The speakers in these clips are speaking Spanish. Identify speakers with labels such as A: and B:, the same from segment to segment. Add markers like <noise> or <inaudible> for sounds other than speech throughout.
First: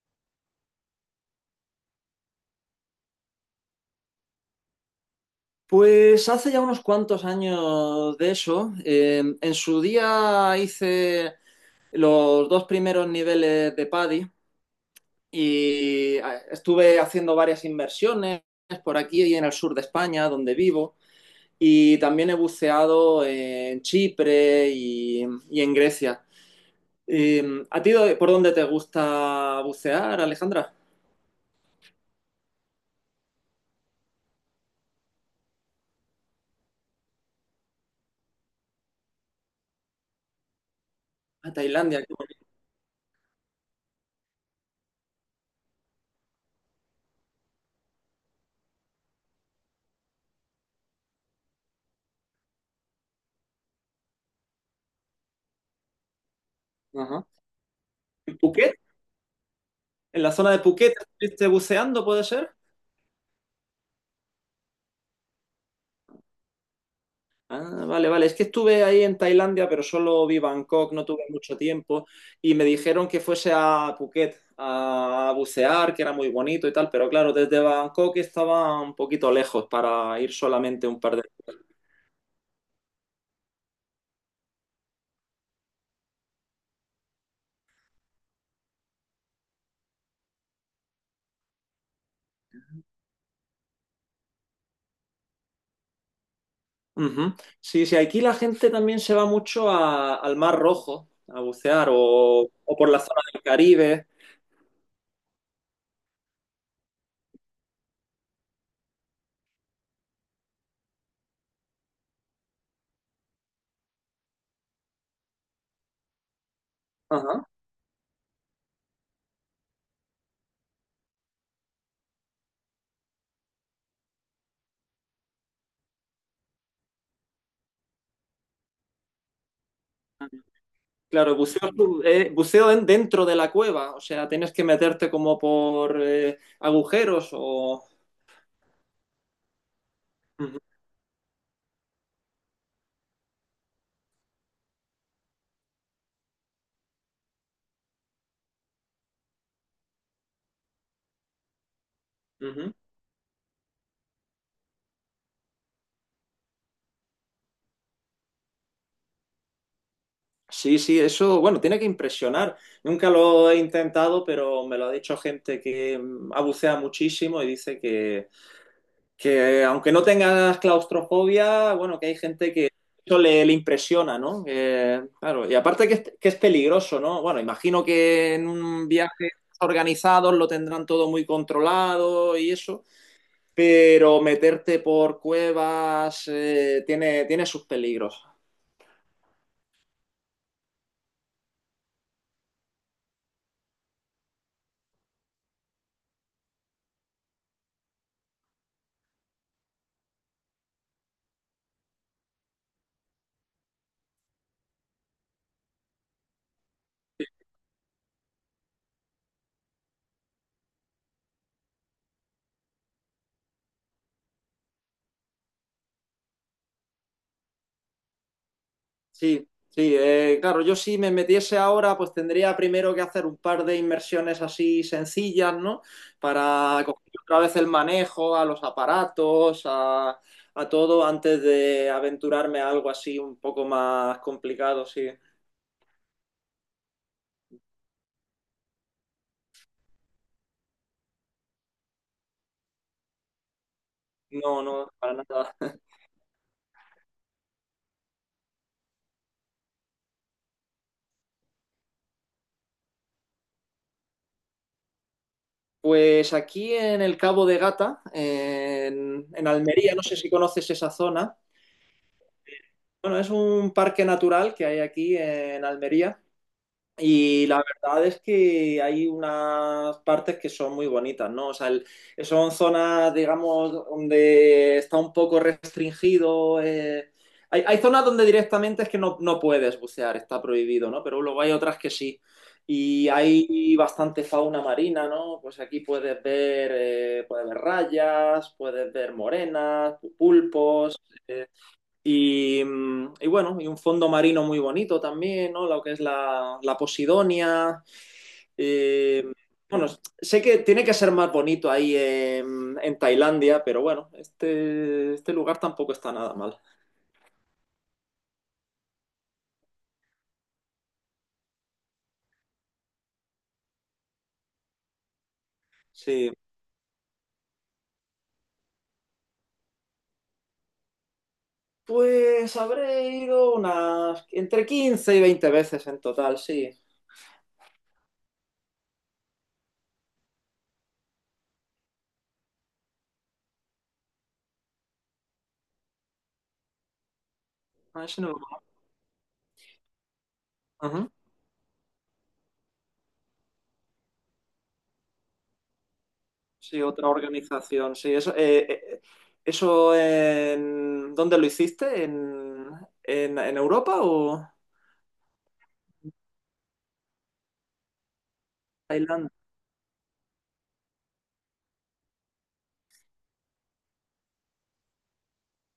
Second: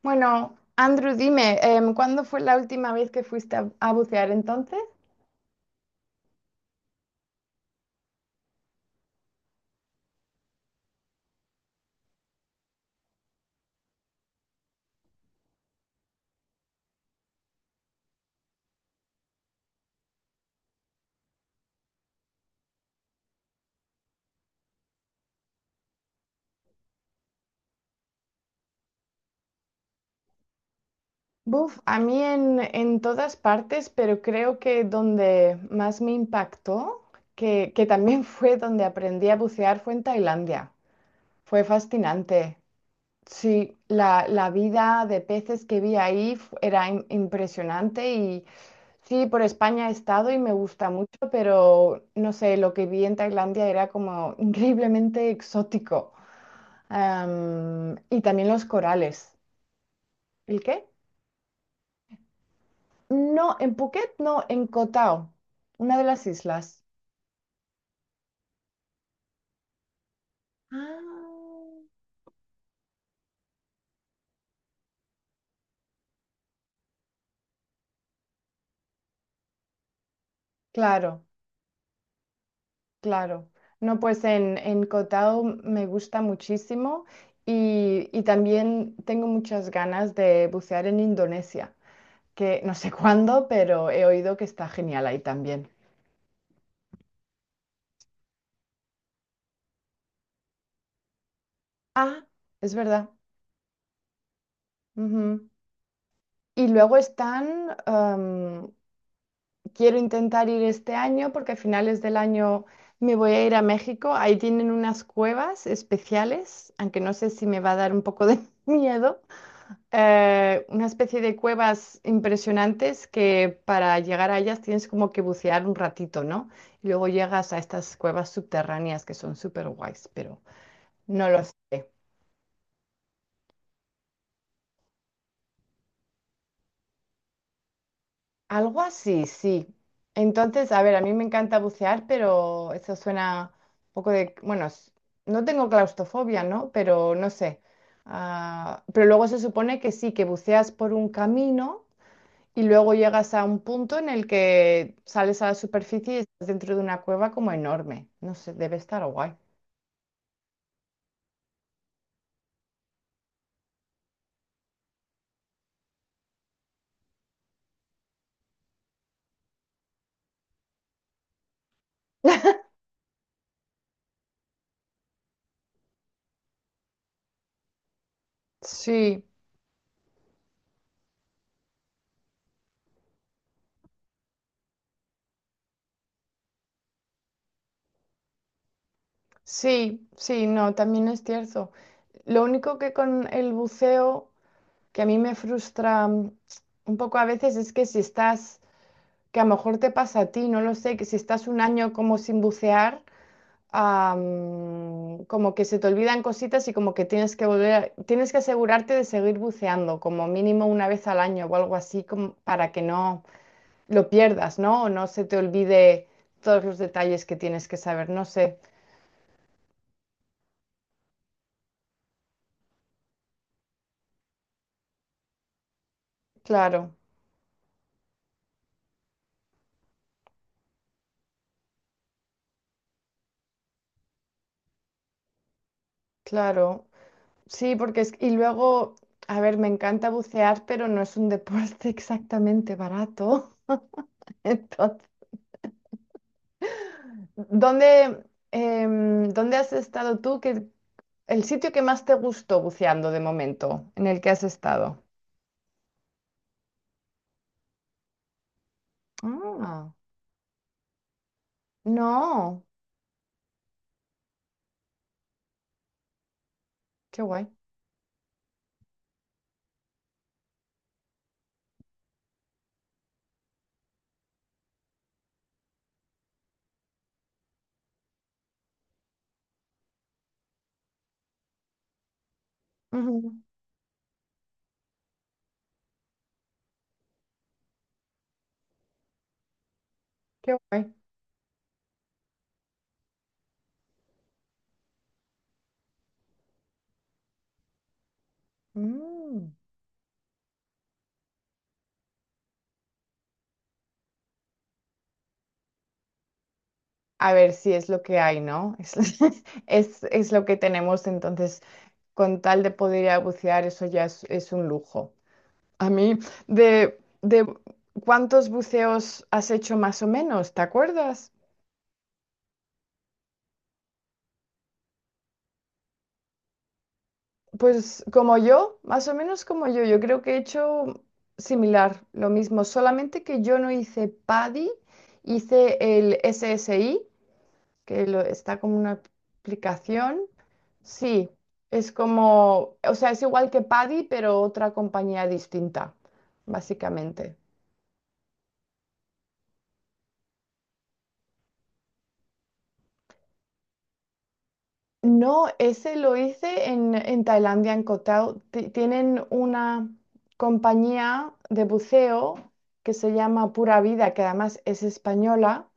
A: Bueno, Andrew, dime, ¿cuándo fue la última vez que fuiste a bucear entonces?
B: Pues hace ya unos cuantos años de eso. En su día hice los dos primeros niveles de PADI y estuve haciendo varias inversiones por aquí y en el sur de España, donde vivo, y también he buceado en Chipre y en Grecia. ¿A ti por dónde te gusta bucear, Alejandra?
A: Buf, a mí en todas partes, pero creo que donde más me impactó, que también <laughs> fue donde aprendí a bucear, fue en Tailandia.
B: A
A: Fue
B: Tailandia, qué bonito.
A: fascinante. Sí, la vida de peces que vi ahí era impresionante y sí, por España he estado y me gusta mucho, pero no sé, lo que vi en Tailandia era como <laughs> increíblemente exótico.
B: Ajá.
A: Y
B: ¿En
A: también los
B: Phuket?
A: corales.
B: ¿En la zona de
A: ¿El qué?
B: Phuket estuviste buceando, puede ser?
A: No, en Phuket, no, en Koh Tao, una de las islas.
B: Ah, vale, vale. Es que estuve ahí en Tailandia, pero solo vi Bangkok, no tuve mucho
A: Ah.
B: tiempo. Y me dijeron que fuese a Phuket a bucear, que era muy bonito y tal, pero claro, desde Bangkok estaba un poquito lejos para ir solamente un par de.
A: Claro, claro. No, pues en Koh Tao me gusta muchísimo y también tengo muchas ganas de bucear en Indonesia, que no sé <laughs> cuándo, pero he oído que está genial ahí también.
B: Ujú. Sí, sí, aquí la gente también se va mucho al Mar Rojo a bucear
A: Ah, es
B: o por la
A: verdad.
B: zona del Caribe.
A: Ujú. Y luego están, quiero intentar ir este año porque a finales del año me voy a ir a México. Ahí tienen unas cuevas especiales, aunque no sé si
B: Ajá.
A: me va a dar un poco de <laughs> miedo. Una especie de cuevas impresionantes que para llegar a ellas tienes como que bucear un ratito, ¿no? Y luego llegas a estas cuevas subterráneas que son súper guays, pero no
B: Claro,
A: lo sé.
B: buceo dentro de la cueva, o sea, tienes que meterte como por agujeros o.
A: Algo así, sí. Entonces, a ver, a mí me encanta bucear, pero eso suena un poco de, bueno, no tengo claustrofobia, ¿no? Pero no sé. Ah, pero luego se supone que sí, que buceas por un camino y
B: Ujú.
A: luego llegas a un punto en el que sales a la superficie y estás dentro de una cueva como enorme. No sé, debe estar guay.
B: Sí, sí, eso, bueno, tiene que impresionar. Nunca lo he intentado, pero me lo ha dicho gente que ha buceado muchísimo y dice que aunque no tengas claustrofobia, bueno, que hay gente
A: <laughs>
B: que eso le impresiona, ¿no? Que, claro, y aparte que es peligroso, ¿no? Bueno, imagino que en un
A: Sí,
B: viaje organizado lo tendrán todo muy controlado y eso, pero meterte por cuevas tiene sus peligros.
A: sí, sí, no, también es cierto. Lo único que con el buceo que a mí me frustra un poco a veces es que si estás, que a lo mejor te pasa a ti, no lo sé, que si estás un año como sin bucear, como que se te olvidan cositas y como que tienes que volver, tienes que asegurarte de seguir buceando, como mínimo una vez al año o algo así, como para que no lo pierdas, ¿no? O no se te olvide todos los detalles que tienes que saber, no sé.
B: Sí, sí, claro, yo si me metiese ahora, pues tendría primero que hacer un par de inmersiones así sencillas, ¿no? Para
A: Claro,
B: coger otra vez el manejo a los aparatos, a todo, antes de aventurarme a algo así un poco más complicado, sí.
A: claro. Sí, porque es... Y luego, a ver, me encanta bucear, pero no es un deporte <laughs> exactamente barato. <laughs>
B: No, no,
A: Entonces,
B: para nada.
A: ¿dónde, dónde has estado tú? ¿Qué, el sitio que más te gustó buceando de momento, en el que has estado?
B: Pues aquí en el Cabo de Gata, en,
A: Ah,
B: Almería, no sé si conoces esa zona.
A: no,
B: Bueno, es un parque natural que hay aquí en Almería.
A: qué
B: Y
A: guay.
B: la verdad es que hay unas partes que son muy bonitas, ¿no? O sea, son zonas, digamos, donde está un poco restringido. Hay zonas donde directamente es que no puedes bucear, está prohibido, ¿no? Pero luego hay otras que sí. Y
A: Ujú.
B: hay bastante fauna marina, ¿no? Pues aquí puedes ver rayas, puedes ver morenas,
A: Qué guay.
B: pulpos. eh, bueno, y un fondo marino muy bonito también, ¿no? Lo que es la Posidonia. Eh,
A: Mm.
B: bueno, sé que tiene que ser más bonito ahí en, Tailandia, pero bueno, este lugar tampoco está nada mal.
A: A ver si es lo que hay, ¿no? Es, <laughs> es lo que tenemos, entonces, con tal de poder ir a bucear, eso ya es un lujo. A mí,
B: Sí.
A: de cuántos buceos has hecho más o menos, ¿te acuerdas?
B: Pues habré ido unas entre 15 y 20 veces en total, sí.
A: Pues como yo, más o menos como yo creo que he hecho similar, lo mismo, solamente que yo no hice PADI, hice el SSI,
B: A
A: que
B: ese no-
A: está como una aplicación.
B: Ajá.
A: Sí, es como, o sea, es igual que PADI, pero otra compañía distinta,
B: Sí, otra
A: básicamente.
B: organización, sí. Eso. ¿Dónde lo hiciste? ¿En Europa o?
A: No, ese lo hice en Tailandia, en Koh Tao. Tienen
B: Tailandia.
A: una compañía de buceo que se llama Pura Vida, que además es española.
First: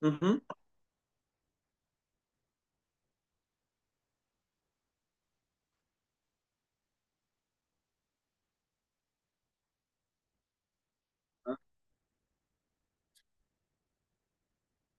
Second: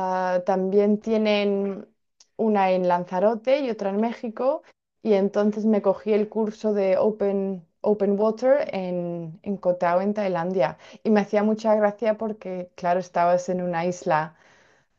B: Ujú.
A: también tienen una en Lanzarote y otra en México. Y entonces me cogí el curso de Open, Open Water en Koh Tao, en Tailandia. Y me hacía mucha gracia porque, claro, estabas en una isla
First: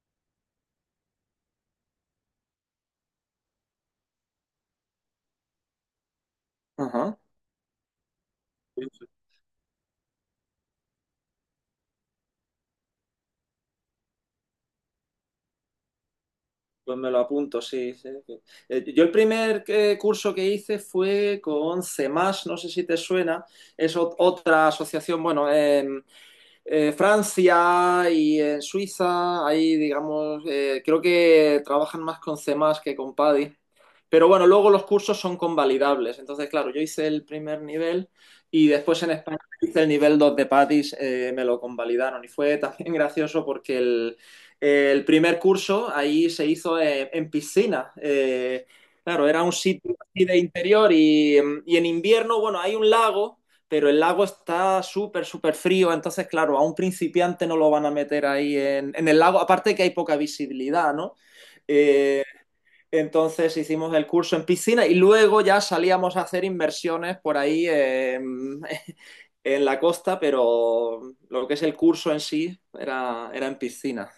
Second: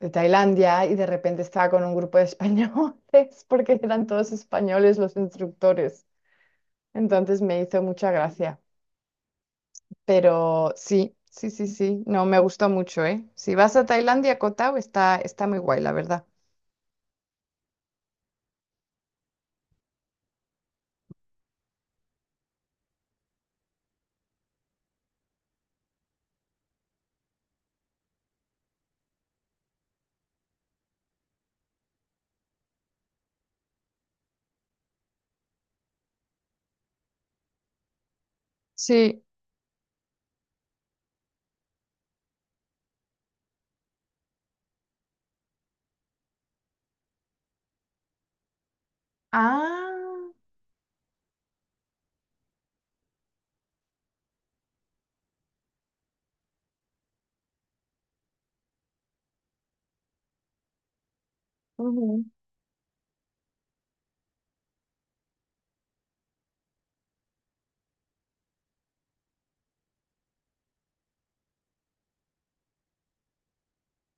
A: de Tailandia y de repente estaba con un grupo de españoles <laughs> porque eran todos españoles los instructores.
B: Ajá.
A: Entonces me hizo mucha gracia.
B: Pues
A: Pero sí, sí, sí, sí, no, me gustó mucho, ¿eh? Si vas a Tailandia, Koh Tao está, está muy guay, la verdad.
B: pues me lo apunto, sí. Sí. Sí. Yo el primer curso que hice fue con CEMAS, no sé si te suena, es otra asociación, bueno, Francia y en Suiza, ahí digamos, creo que trabajan más con C++ más que con PADI. Pero bueno, luego los cursos son convalidables. Entonces, claro, yo hice el primer nivel y después en
A: Sí.
B: España hice el nivel 2 de PADIS, me lo convalidaron. Y fue también <laughs> gracioso porque el primer curso ahí se hizo en, piscina. Claro, era un sitio así
A: Ah,
B: de interior y en invierno, bueno, hay un lago pero el lago está súper, súper frío, entonces, claro, a un principiante no lo van a meter ahí en el lago, aparte que hay poca visibilidad, ¿no? Eh,
A: ujú.
B: entonces hicimos el curso en piscina y luego ya salíamos a hacer inversiones por ahí <laughs> en la costa, pero lo que es el curso en sí era en piscina.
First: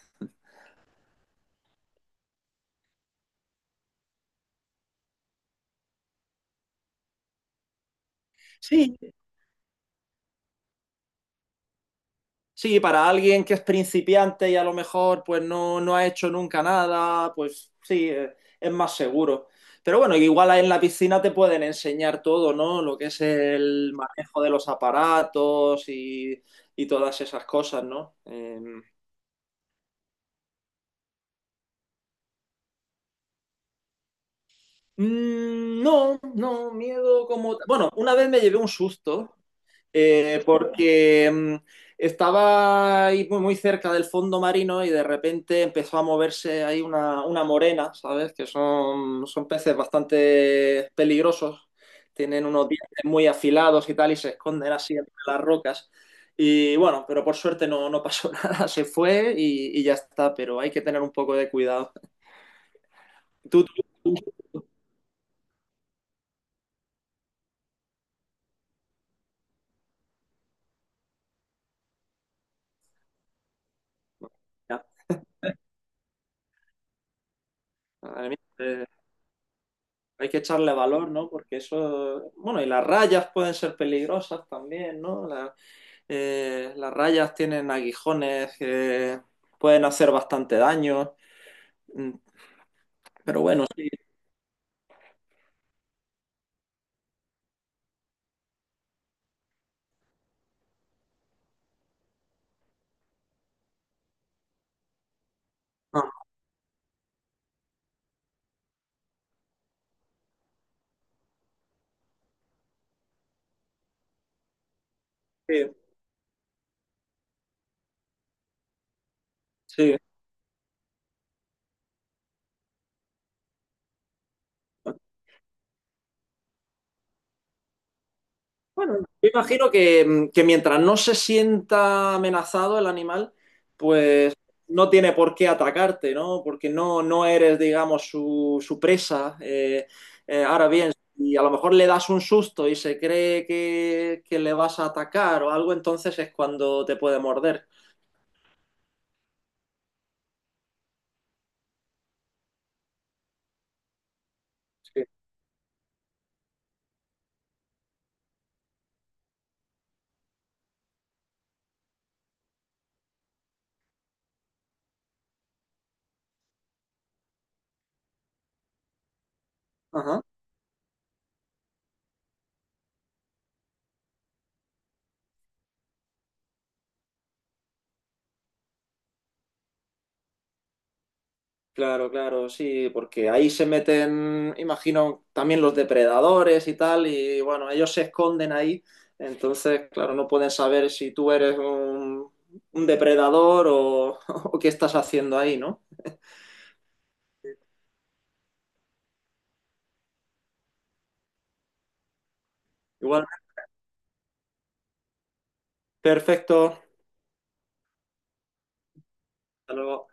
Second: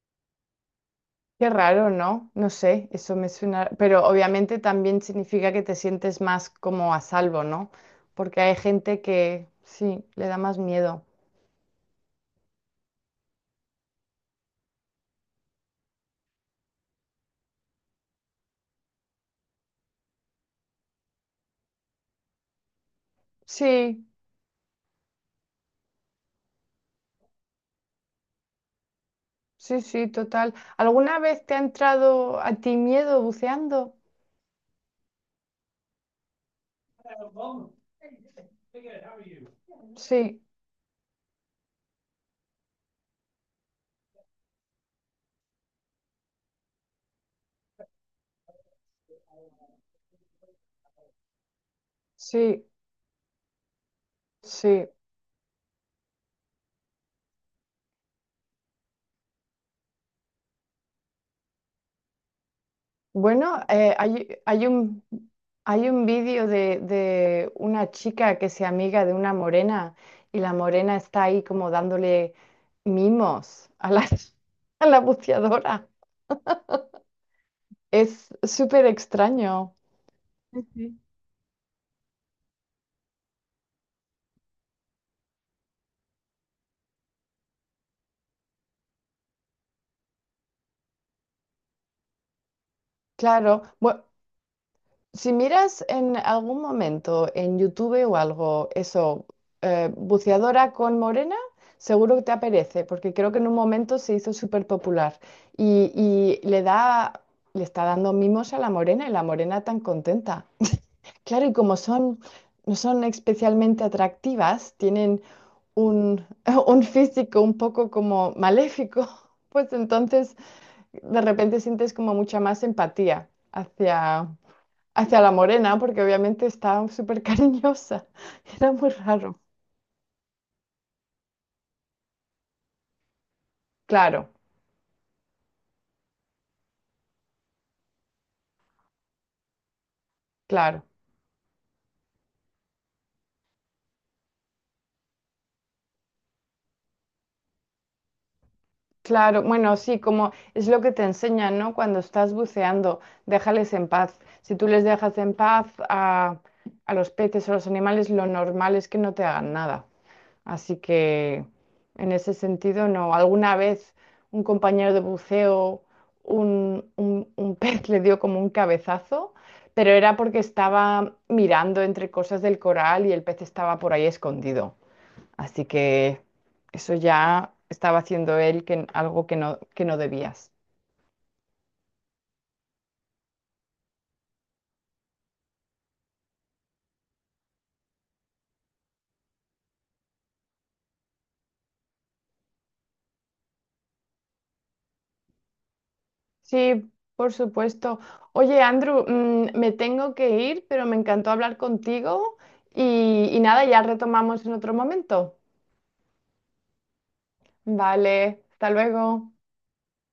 A: Qué raro, ¿no? No sé, eso me suena, pero obviamente también significa que te sientes más como a salvo, ¿no? Porque hay
B: Sí,
A: gente que sí, le da más miedo.
B: sí, para alguien que es principiante y a lo mejor pues no ha hecho nunca nada, pues sí, es más seguro. Pero bueno, igual ahí en la piscina te pueden enseñar todo, ¿no? Lo que es el
A: Sí.
B: manejo de los aparatos y todas esas cosas, ¿no?
A: Sí, sí, total. ¿Alguna vez te ha entrado a ti miedo buceando?
B: Mm. No, no, miedo como. Bueno, una vez me llevé un susto
A: Sí,
B: porque estaba ahí muy, muy cerca del fondo marino y de repente empezó a moverse ahí una morena, ¿sabes? Que son peces bastante peligrosos, tienen
A: sí,
B: unos dientes muy afilados y tal y se esconden
A: sí.
B: así entre las rocas. Y bueno, pero por suerte no pasó <laughs> nada, se fue y ya está, pero hay que tener un poco de cuidado.
A: Bueno,
B: Tú, tú-
A: hay,
B: tú-
A: hay un vídeo de una chica que se amiga de una morena y la morena está ahí como dándole mimos a la, <laughs>
B: ya.
A: a la buceadora. Es
B: Madre mía,
A: súper extraño.
B: hay que echarle
A: Sí.
B: valor, ¿no? Porque eso, bueno, y las rayas pueden ser peligrosas también, ¿no? Las rayas tienen aguijones, que pueden hacer bastante daño. Mm. Pero bueno,
A: Claro, bueno, si miras en algún momento en YouTube o algo, eso, buceadora con morena, seguro que te aparece, porque creo que en un momento se hizo súper popular y,
B: ah,
A: y le da, le está dando mimos a la morena y la morena tan contenta. Claro, y como son, no son especialmente atractivas, tienen
B: sí,
A: un, <laughs> un físico un poco como maléfico, pues
B: sí.
A: entonces de repente sientes como mucha más empatía hacia hacia la morena, porque obviamente estaba súper cariñosa. <laughs> Era muy
B: Bueno, yo
A: raro.
B: imagino que mientras no se sienta amenazado el animal,
A: Claro,
B: pues no tiene por qué atacarte, ¿no? Porque no eres, digamos, su presa. Ahora
A: claro,
B: bien, si a lo mejor le das un susto y se cree que le vas a atacar o algo, entonces es cuando te puede morder.
A: claro. Bueno, sí, como es lo que te enseñan, ¿no? Cuando estás buceando, déjales en paz. Si tú les
B: Sí.
A: dejas en paz a los peces o los animales, lo normal es que no te hagan nada. Así que en ese sentido, no. Alguna vez un compañero de buceo, un <laughs> pez le dio como un cabezazo, pero era
B: Ajá.
A: porque estaba mirando entre cosas del coral y el pez estaba por ahí escondido. Así que eso ya estaba haciendo él que, algo que no debías.
B: Claro, claro, sí, porque ahí se meten, imagino, también los depredadores y tal, y bueno, ellos se esconden ahí, entonces, claro, no pueden saber si tú eres un depredador o, <laughs> o qué estás haciendo ahí, ¿no?
A: Sí, por supuesto. Oye, Andrew, me tengo que ir, pero me encantó hablar contigo
B: Igual,
A: y nada, ya retomamos en otro momento.
B: perfecto.
A: Vale, hasta luego.
B: Hasta luego.